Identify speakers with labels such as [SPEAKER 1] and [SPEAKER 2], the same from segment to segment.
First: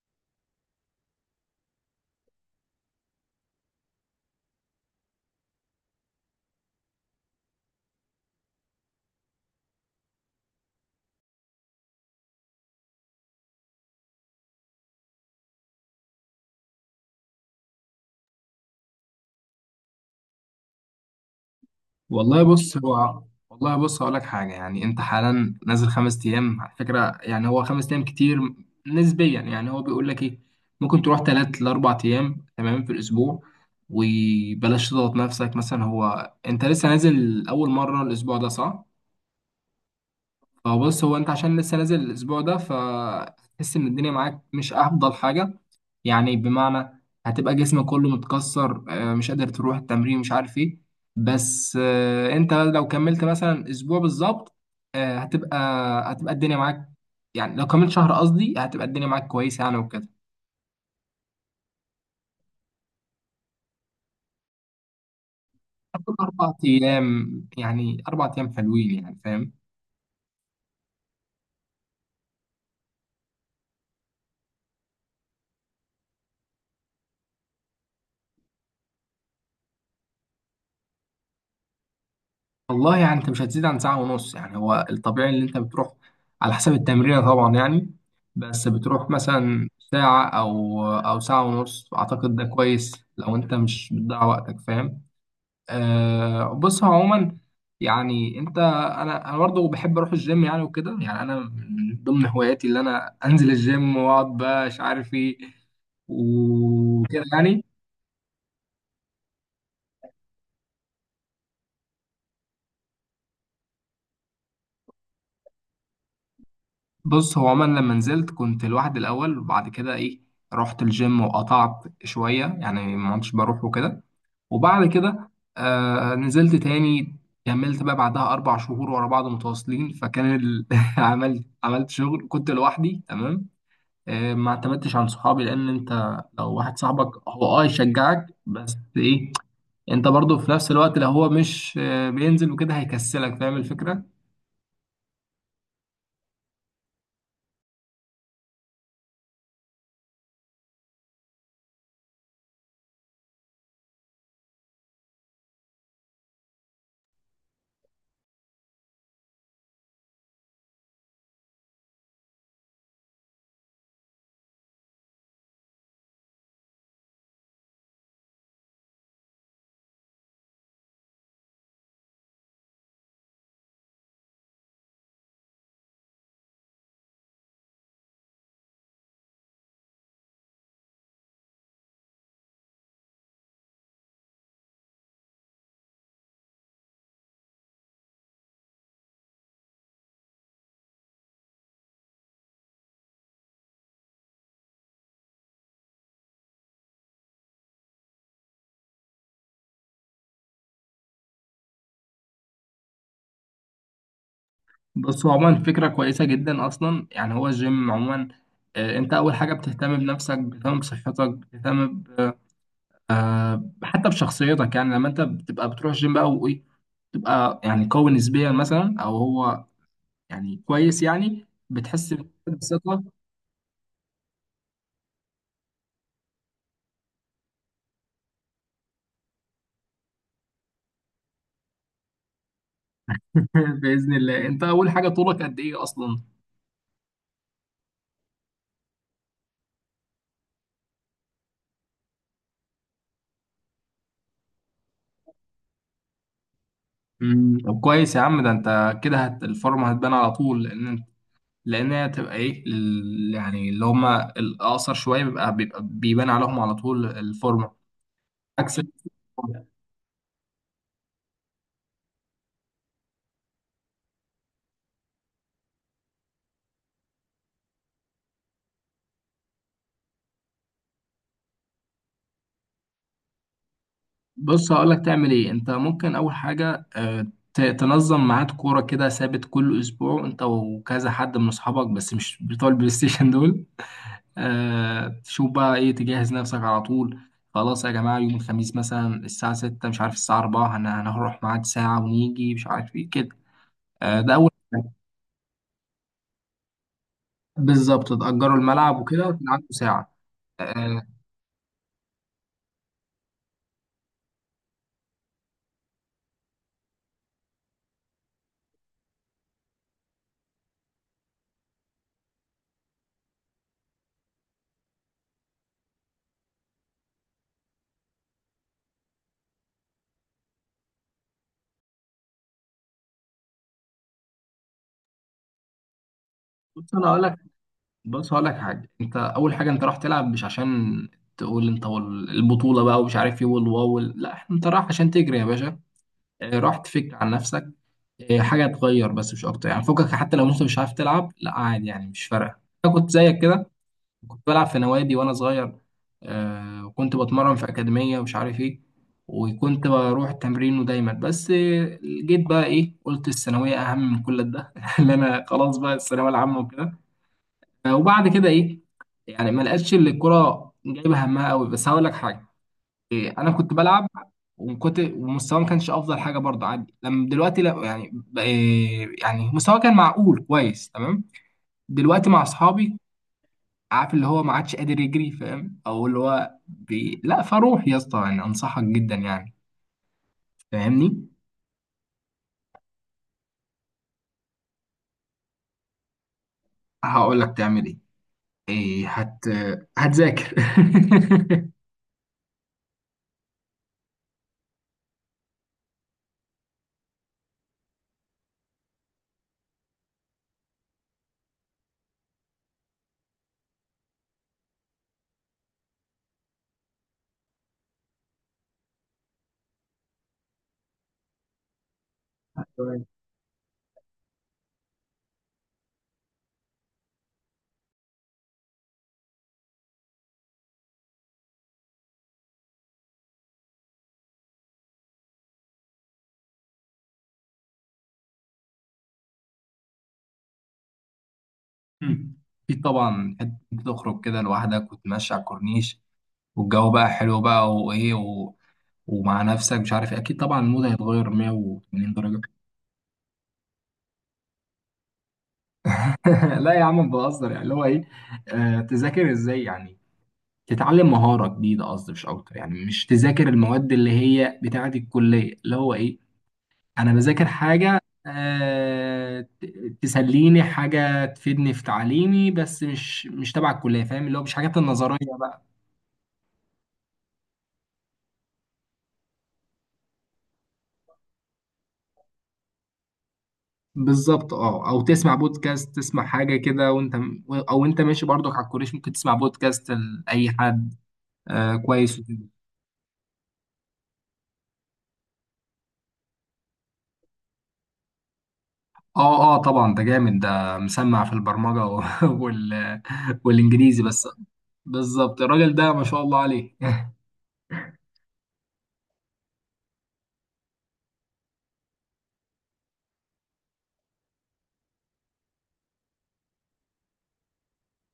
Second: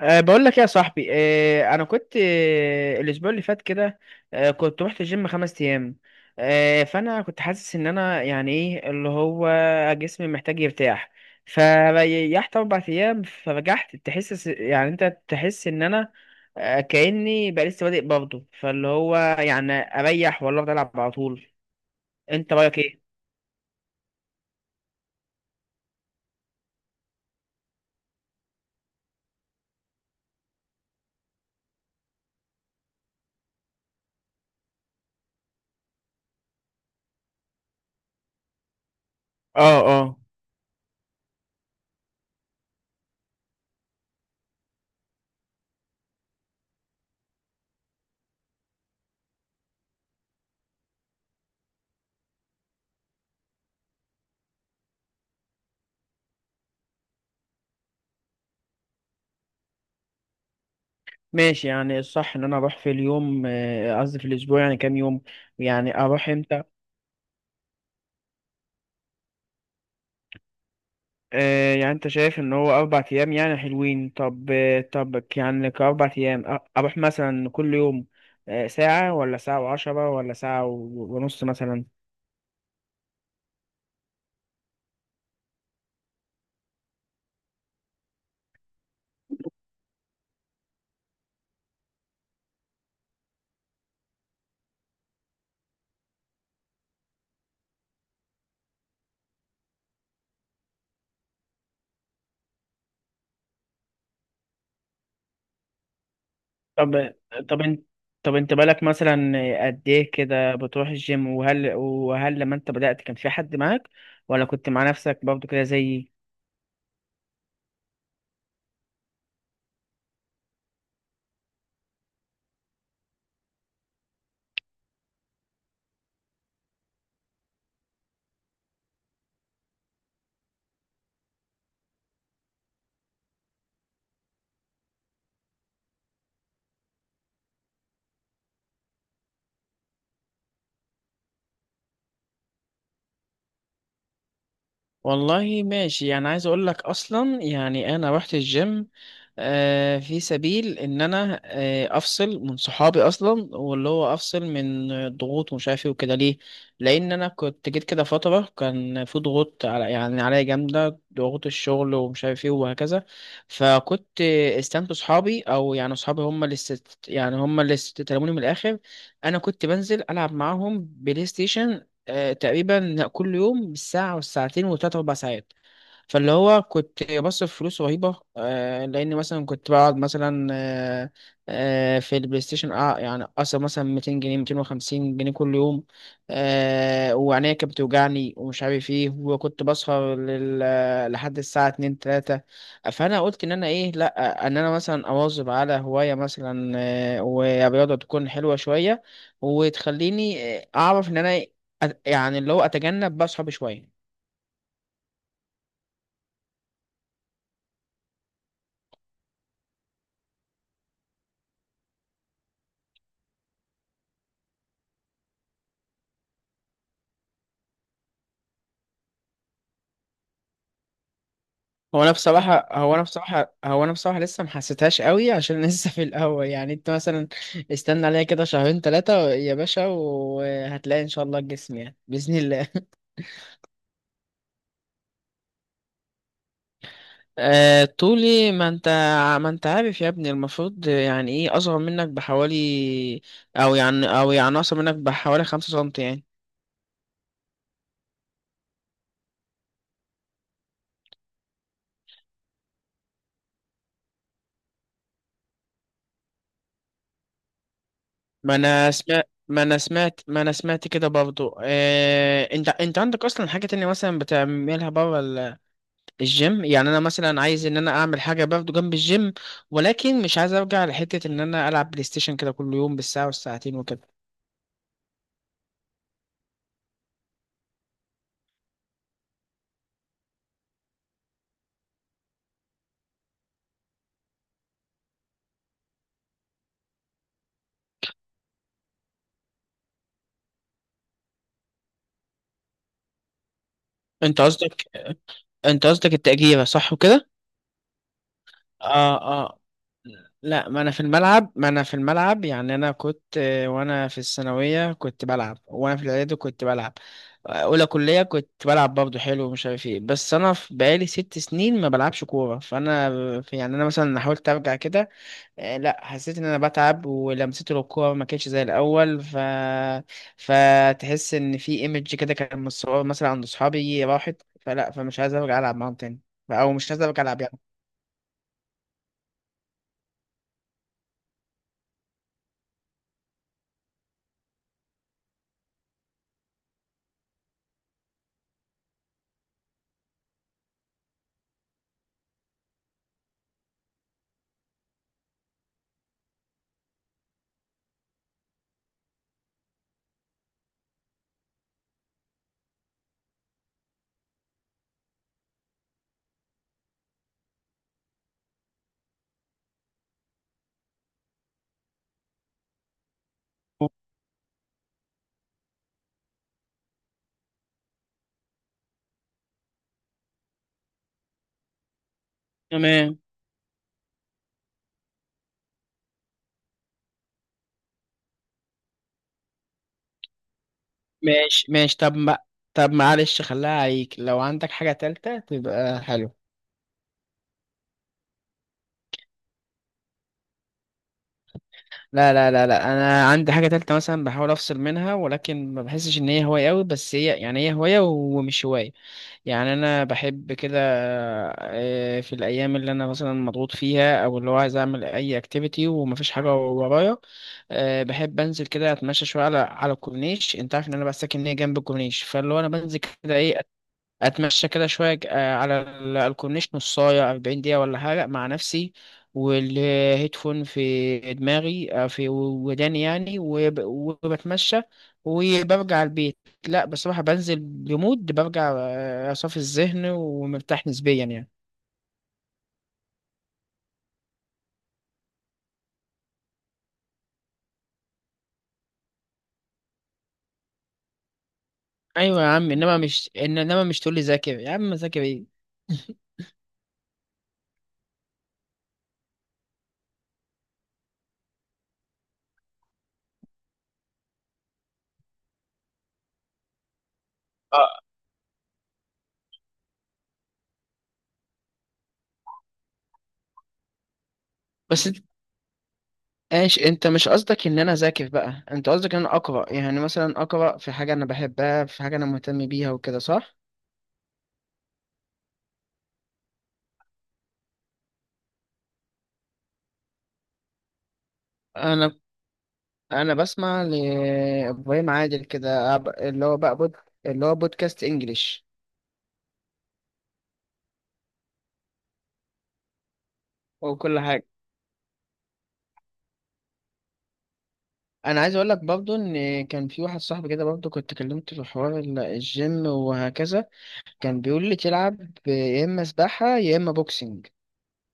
[SPEAKER 1] بقول لك ايه يا صاحبي، انا كنت الاسبوع اللي فات كده. كنت رحت الجيم خمس ايام. فانا كنت حاسس ان انا يعني ايه اللي هو جسمي محتاج يرتاح. فريحت اربع ايام، فرجعت تحس، يعني انت تحس ان انا كاني بقى لسه بادئ برضه، فاللي هو يعني اريح ولا افضل العب على طول؟
[SPEAKER 2] والله
[SPEAKER 1] انت
[SPEAKER 2] بص
[SPEAKER 1] رايك ايه؟
[SPEAKER 2] هو والله بص هقول لك حاجه. يعني انت حالا نازل خمس ايام على فكره، يعني هو خمس ايام كتير نسبيا. يعني هو بيقول لك ايه، ممكن تروح ثلاث لاربع ايام تمام في الاسبوع. وبلاش تضغط نفسك مثلا، هو انت لسه نازل اول مره الاسبوع ده، صح؟
[SPEAKER 1] اه، اه.
[SPEAKER 2] فبص، هو انت عشان لسه نازل الاسبوع ده فتحس ان الدنيا معاك مش افضل حاجه. يعني بمعنى هتبقى جسمك كله متكسر، مش قادر تروح التمرين، مش عارف ايه. بس، انت لو كملت مثلا اسبوع بالظبط، آه، هتبقى هتبقى الدنيا معاك. يعني لو كملت شهر، قصدي هتبقى الدنيا معاك كويسة، يعني وكده.
[SPEAKER 1] ماشي، يعني الصح ان انا اروح في اليوم قصدي في الاسبوع، يعني كام يوم؟ يعني
[SPEAKER 2] هتكون
[SPEAKER 1] اروح
[SPEAKER 2] اربع
[SPEAKER 1] امتى؟
[SPEAKER 2] ايام، يعني اربع ايام حلوين، يعني فاهم؟
[SPEAKER 1] يعني انت شايف ان هو اربع ايام يعني حلوين. طب طب يعني كاربع ايام، اروح مثلا كل يوم ساعة، ولا ساعة وعشرة، ولا ساعة ونص مثلا؟
[SPEAKER 2] والله يعني انت مش هتزيد عن ساعة ونص، يعني هو الطبيعي اللي انت بتروح. على حسب التمرين طبعا يعني. بس بتروح مثلا ساعة او ساعة ونص، اعتقد ده كويس لو انت مش بتضيع وقتك، فاهم؟ بص هو عموما، يعني انت انا برضه بحب اروح الجيم يعني وكده، يعني انا من ضمن هواياتي اللي انا انزل الجيم واقعد بقى مش عارف ايه
[SPEAKER 1] طب
[SPEAKER 2] وكده
[SPEAKER 1] طب
[SPEAKER 2] يعني.
[SPEAKER 1] انت طب انت بالك مثلا قد ايه كده بتروح الجيم؟ وهل لما انت بدأت كان في حد معاك، ولا كنت مع نفسك برضه كده زيي؟
[SPEAKER 2] بص هو عموما لما نزلت كنت لوحدي الاول، وبعد كده ايه، رحت الجيم وقطعت شويه، يعني ما كنتش بروح وكده. وبعد كده نزلت تاني. كملت بقى بعدها اربع شهور ورا بعض متواصلين، فكان عملت شغل، كنت لوحدي تمام. ما اعتمدتش على صحابي، لان انت لو واحد صاحبك هو يشجعك بس ايه، انت برضو في نفس الوقت لو هو مش بينزل وكده هيكسلك، فاهم الفكره؟
[SPEAKER 1] والله ماشي، يعني عايز اقول لك اصلا، يعني انا رحت الجيم في سبيل ان انا افصل من صحابي اصلا، واللي هو افصل من ضغوط ومش عارف ايه وكده، ليه؟ لان انا كنت جيت كده فتره كان في ضغوط يعني عليا جامده، ضغوط الشغل ومش عارف ايه وهكذا. فكنت استنت صحابي، او يعني صحابي هم اللي يعني هم اللي استلموني من الاخر. انا كنت بنزل العب معاهم بلاي ستيشن تقريبا كل يوم بالساعة والساعتين وتلات أربع ساعات. فاللي هو كنت بصرف فلوس رهيبة، لأن مثلا كنت بقعد مثلا في البلاي ستيشن، يعني أصرف مثلا 200 جنيه 250 جنيه كل يوم. وعينيا كانت بتوجعني ومش عارف إيه، وكنت بسهر لحد الساعة 2 3. فأنا قلت إن أنا إيه، لأ، إن أنا مثلا أواظب على هواية، مثلا ورياضة تكون حلوة شوية، وتخليني أعرف إن أنا يعني اللي هو أتجنب بقى صحابي شوية.
[SPEAKER 2] بص هو عموما فكرة كويسة جدا أصلا، يعني هو الجيم عموما، أنت أول حاجة بتهتم بنفسك، بتهتم بصحتك، بتهتم حتى بشخصيتك. يعني لما أنت بتبقى بتروح الجيم بقى وإيه، تبقى يعني قوي نسبيا مثلا، أو هو يعني كويس، يعني
[SPEAKER 1] هو انا
[SPEAKER 2] بتحس
[SPEAKER 1] بصراحه هو انا
[SPEAKER 2] بثقة.
[SPEAKER 1] بصراحه هو انا بصراحه لسه ما حسيتهاش قوي عشان لسه في الاول، يعني انت مثلا استنى عليا كده شهرين ثلاثه يا باشا، وهتلاقي ان شاء الله الجسم يعني باذن الله.
[SPEAKER 2] بإذن الله. أنت أول حاجة، طولك قد إيه أصلا؟
[SPEAKER 1] طولي، ما انت عارف يا ابني، المفروض يعني ايه، اصغر منك بحوالي او يعني اصغر منك بحوالي خمسة سنتي يعني.
[SPEAKER 2] طب كويس يا عم. ده أنت كده الفورمة هتبان على طول، لأن هي تبقى ايه يعني اللي هم الاقصر شويه بيبقى بيبان عليهم على طول الفورمه،
[SPEAKER 1] ما
[SPEAKER 2] عكس
[SPEAKER 1] انا سمعت ما
[SPEAKER 2] الفورمة.
[SPEAKER 1] انا سمعت ما انا سمعت كده برضو. انت عندك اصلا حاجه تانية مثلا بتعملها بره الجيم؟ يعني انا مثلا عايز ان انا اعمل حاجه برضه جنب الجيم، ولكن مش عايز ارجع لحته ان انا العب بلاي ستيشن كده كل يوم بالساعه والساعتين وكده.
[SPEAKER 2] بص هقول لك تعمل ايه، انت ممكن اول حاجه تنظم ميعاد كوره كده ثابت كل اسبوع، انت وكذا حد من اصحابك بس مش بتوع البلاي ستيشن دول. تشوف بقى ايه، تجهز نفسك على طول. خلاص يا جماعه، يوم الخميس مثلا الساعه 6، مش عارف الساعه 4، هنروح ميعاد ساعه ونيجي مش عارف ايه كده. ده
[SPEAKER 1] انت
[SPEAKER 2] اول.
[SPEAKER 1] قصدك انت قصدك التأجيرة صح وكده؟
[SPEAKER 2] بالظبط تأجروا الملعب وكده
[SPEAKER 1] اه،
[SPEAKER 2] وكان
[SPEAKER 1] اه.
[SPEAKER 2] عنده ساعة.
[SPEAKER 1] لا، ما انا في
[SPEAKER 2] آه،
[SPEAKER 1] الملعب ما انا في الملعب يعني انا كنت وانا في الثانويه كنت بلعب، وانا في الاعدادي كنت بلعب. اولى كليه كنت بلعب برضه حلو ومش عارف ايه، بس انا بقالي ست سنين ما بلعبش كوره، فانا يعني انا مثلا حاولت ارجع كده لا حسيت ان انا بتعب ولمسته للكوره ما كانتش زي الاول، فتحس ان في ايمج كده كان متصور مثلا عند اصحابي راحت، فلا، فمش عايز ارجع العب معاهم تاني، او مش
[SPEAKER 2] بص
[SPEAKER 1] عايز
[SPEAKER 2] أنا هقول
[SPEAKER 1] ارجع
[SPEAKER 2] لك
[SPEAKER 1] العب يعني.
[SPEAKER 2] بص هقول لك حاجة. أنت أول حاجة أنت رايح تلعب مش عشان تقول أنت البطولة بقى ومش عارف إيه لا أنت رايح عشان تجري يا باشا. رايح تفك عن نفسك، حاجة تغير بس مش أكتر، يعني فكك حتى لو أنت مش عارف تلعب لا عادي، يعني مش فارقة. أنا كنت زيك كده، كنت بلعب في نوادي وانا صغير. وكنت بتمرن في اكاديميه ومش عارف ايه، وكنت بروح التمرين ودايما، بس جيت بقى ايه، قلت الثانويه اهم من كل ده اللي انا خلاص بقى الثانويه العامه وكده. وبعد كده ايه، يعني ما لقيتش اللي الكوره جايبه همها قوي، بس هقول لك حاجه. إيه، انا كنت بلعب، وكنت ومستواي ما كانش افضل حاجه برضه عادي. لما دلوقتي لا، يعني إيه، يعني مستواي كان معقول كويس تمام. دلوقتي مع اصحابي،
[SPEAKER 1] تمام.
[SPEAKER 2] عارف اللي هو ما عادش قادر يجري، فاهم؟ او اللي هو لا فروح يا اسطى، يعني انصحك جدا يعني، فاهمني؟
[SPEAKER 1] ماشي، طب ما طب معلش، خليها عليك لو عندك حاجه تالتة تبقى حلو.
[SPEAKER 2] هقول لك تعمل ايه، ايه هتذاكر.
[SPEAKER 1] لا، لا، لا، لا، انا عندي حاجه تالتة مثلا بحاول افصل منها، ولكن ما بحسش ان هي هوايه قوي، بس هي يعني هي هوايه ومش هوايه. يعني انا بحب كده في الايام اللي انا مثلا مضغوط فيها، او اللي هو عايز اعمل اي اكتيفيتي ومفيش حاجه ورايا، بحب انزل كده اتمشى شويه على الكورنيش. انت عارف ان انا بقى ساكن هنا جنب الكورنيش، فاللي هو انا بنزل
[SPEAKER 2] تمام.
[SPEAKER 1] كده ايه، اتمشى كده شويه على الكورنيش نصايه 40 دقيقه ولا حاجه مع نفسي، والهيدفون في دماغي في وداني يعني، وبتمشى وبرجع البيت. لا بصراحه بنزل بمود، برجع صافي الذهن ومرتاح نسبيا يعني.
[SPEAKER 2] مم. في طبعا حتة تخرج كده لوحدك وتمشي على الكورنيش، والجو بقى حلو بقى وايه ومع نفسك مش عارف إيه. اكيد طبعا المود هيتغير 180 درجة.
[SPEAKER 1] ايوه يا عم، انما مش انما مش تقول لي ذاكر، يا عم ذاكر ايه؟
[SPEAKER 2] لا يا عم بهزر، يعني اللي هو ايه، تذاكر ازاي يعني. تتعلم مهارة جديدة قصدي، مش أكتر، يعني مش تذاكر المواد اللي هي بتاعة الكلية اللي هو إيه. أنا بذاكر حاجة، تسليني حاجة تفيدني في تعليمي، بس مش تبع الكلية، فاهم؟ اللي هو مش حاجات
[SPEAKER 1] بس انت،
[SPEAKER 2] النظرية بقى.
[SPEAKER 1] ايش، انت مش قصدك ان انا اذاكر، بقى انت قصدك ان انا اقرا، يعني مثلا اقرا في حاجه انا بحبها، في حاجه انا مهتم بيها وكده صح؟
[SPEAKER 2] بالظبط. أه، أو تسمع بودكاست، تسمع حاجة كده وأنت، أو أنت ماشي برضك على الكورنيش ممكن تسمع بودكاست لأي حد.
[SPEAKER 1] انا
[SPEAKER 2] كويس وكده.
[SPEAKER 1] انا بسمع لابراهيم عادل كده اللي هو بقى اللي هو بودكاست انجليش
[SPEAKER 2] أه أه طبعا، ده جامد، ده مسمع في البرمجة وال... والإنجليزي
[SPEAKER 1] وكل
[SPEAKER 2] بس.
[SPEAKER 1] حاجه.
[SPEAKER 2] بالظبط الراجل ده ما شاء الله عليه.
[SPEAKER 1] انا عايز اقول لك برضو ان كان في واحد صاحبي كده برضو، كنت كلمته في حوار الجيم وهكذا. كان بيقول لي تلعب يا اما سباحه يا اما بوكسنج،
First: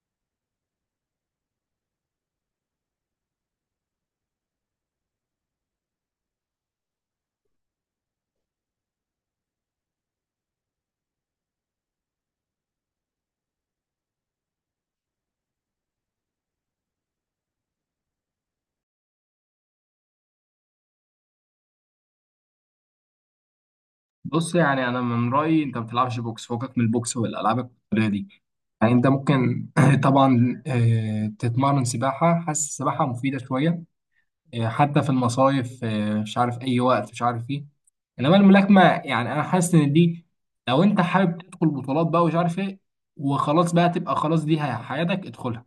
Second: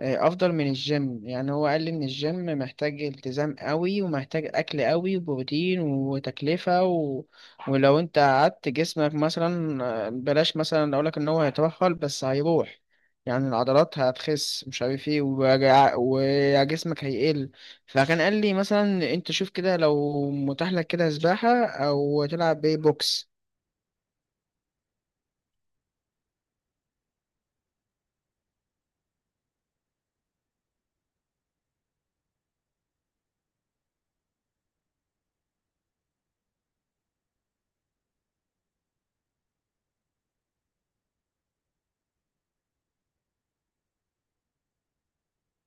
[SPEAKER 1] افضل من الجيم. يعني هو قال لي ان الجيم محتاج التزام قوي ومحتاج اكل قوي وبروتين وتكلفة و... ولو انت قعدت جسمك مثلا بلاش مثلا اقولك ان هو هيترهل، بس هيروح يعني العضلات هتخس مش عارف ايه، وجسمك هيقل. فكان قال لي مثلا انت شوف كده لو متاح لك كده سباحة او تلعب بيه بوكس.
[SPEAKER 2] بص يعني انا من رايي انت ما بتلعبش بوكس، فوقك من البوكس والالعاب القتاليه دي. يعني انت ممكن طبعا، تتمرن سباحه، حاسس السباحه مفيده شويه. حتى في المصايف، مش عارف اي وقت مش عارف ايه. انما الملاكمه، يعني انا حاسس ان دي، لو انت حابب تدخل بطولات بقى ومش عارف ايه وخلاص بقى، تبقى خلاص دي حياتك، ادخلها.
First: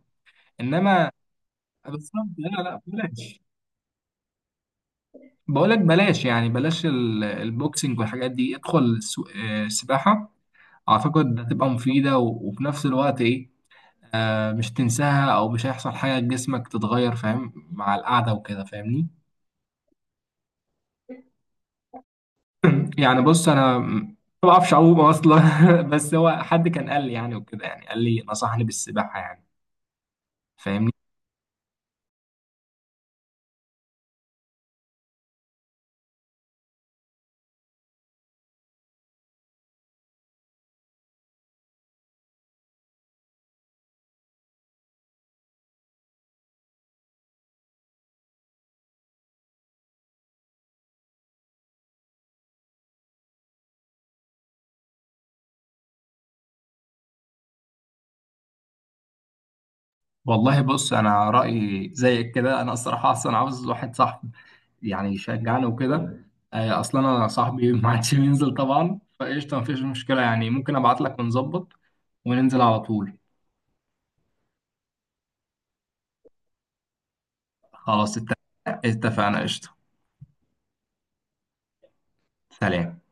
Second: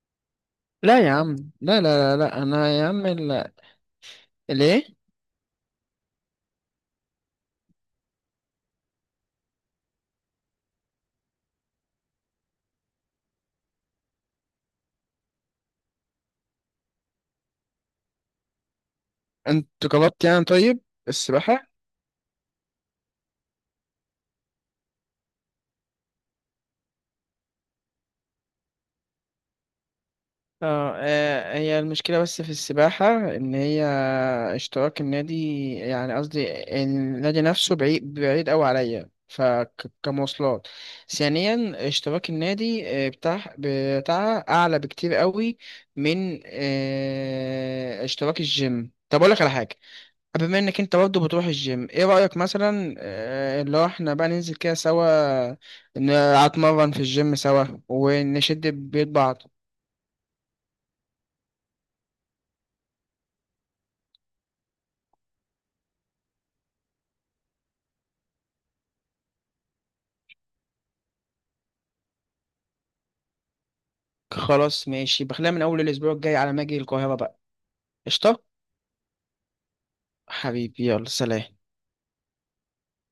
[SPEAKER 1] لا
[SPEAKER 2] انما
[SPEAKER 1] يا عم، لا، لا، لا،
[SPEAKER 2] بالظبط،
[SPEAKER 1] لا.
[SPEAKER 2] لا،
[SPEAKER 1] انا
[SPEAKER 2] لا،
[SPEAKER 1] يا عم
[SPEAKER 2] بلاش.
[SPEAKER 1] ليه؟
[SPEAKER 2] بقولك بلاش، يعني بلاش البوكسنج والحاجات دي، ادخل السباحة. أعتقد هتبقى مفيدة وفي نفس الوقت إيه، مش تنساها أو مش هيحصل حاجة لجسمك تتغير، فاهم مع القعدة وكده، فاهمني؟
[SPEAKER 1] انت جربت يعني، طيب، السباحة؟
[SPEAKER 2] يعني بص أنا ما بعرفش أعوم أصلا. بس هو حد كان قال لي يعني وكده، يعني قال لي نصحني بالسباحة يعني، فاهمني؟
[SPEAKER 1] اه، هي المشكلة بس في السباحة ان هي اشتراك النادي، يعني قصدي النادي نفسه بعيد بعيد اوي عليا، فكمواصلات ثانيا اشتراك النادي بتاعها اعلى بكتير قوي من اشتراك الجيم. طب اقول لك على حاجة، بما انك انت برضه بتروح الجيم، ايه رأيك مثلا لو احنا بقى ننزل كده سوا، نتمرن في الجيم سوا ونشد بيد بعض.
[SPEAKER 2] والله بص، أنا رأيي زيك كده. أنا الصراحة أصلا عاوز واحد صاحبي يعني يشجعني وكده. اصلا انا صاحبي ما عادش بينزل طبعا، فقشطه مفيش مشكله، يعني ممكن ابعت لك ونظبط وننزل على طول.
[SPEAKER 1] خلاص ماشي، بخليها من اول الاسبوع الجاي على ما اجي القاهرة بقى.
[SPEAKER 2] خلاص
[SPEAKER 1] قشطة.
[SPEAKER 2] اتفقنا قشطه.
[SPEAKER 1] حبيبي، يلا سلام.
[SPEAKER 2] سلام.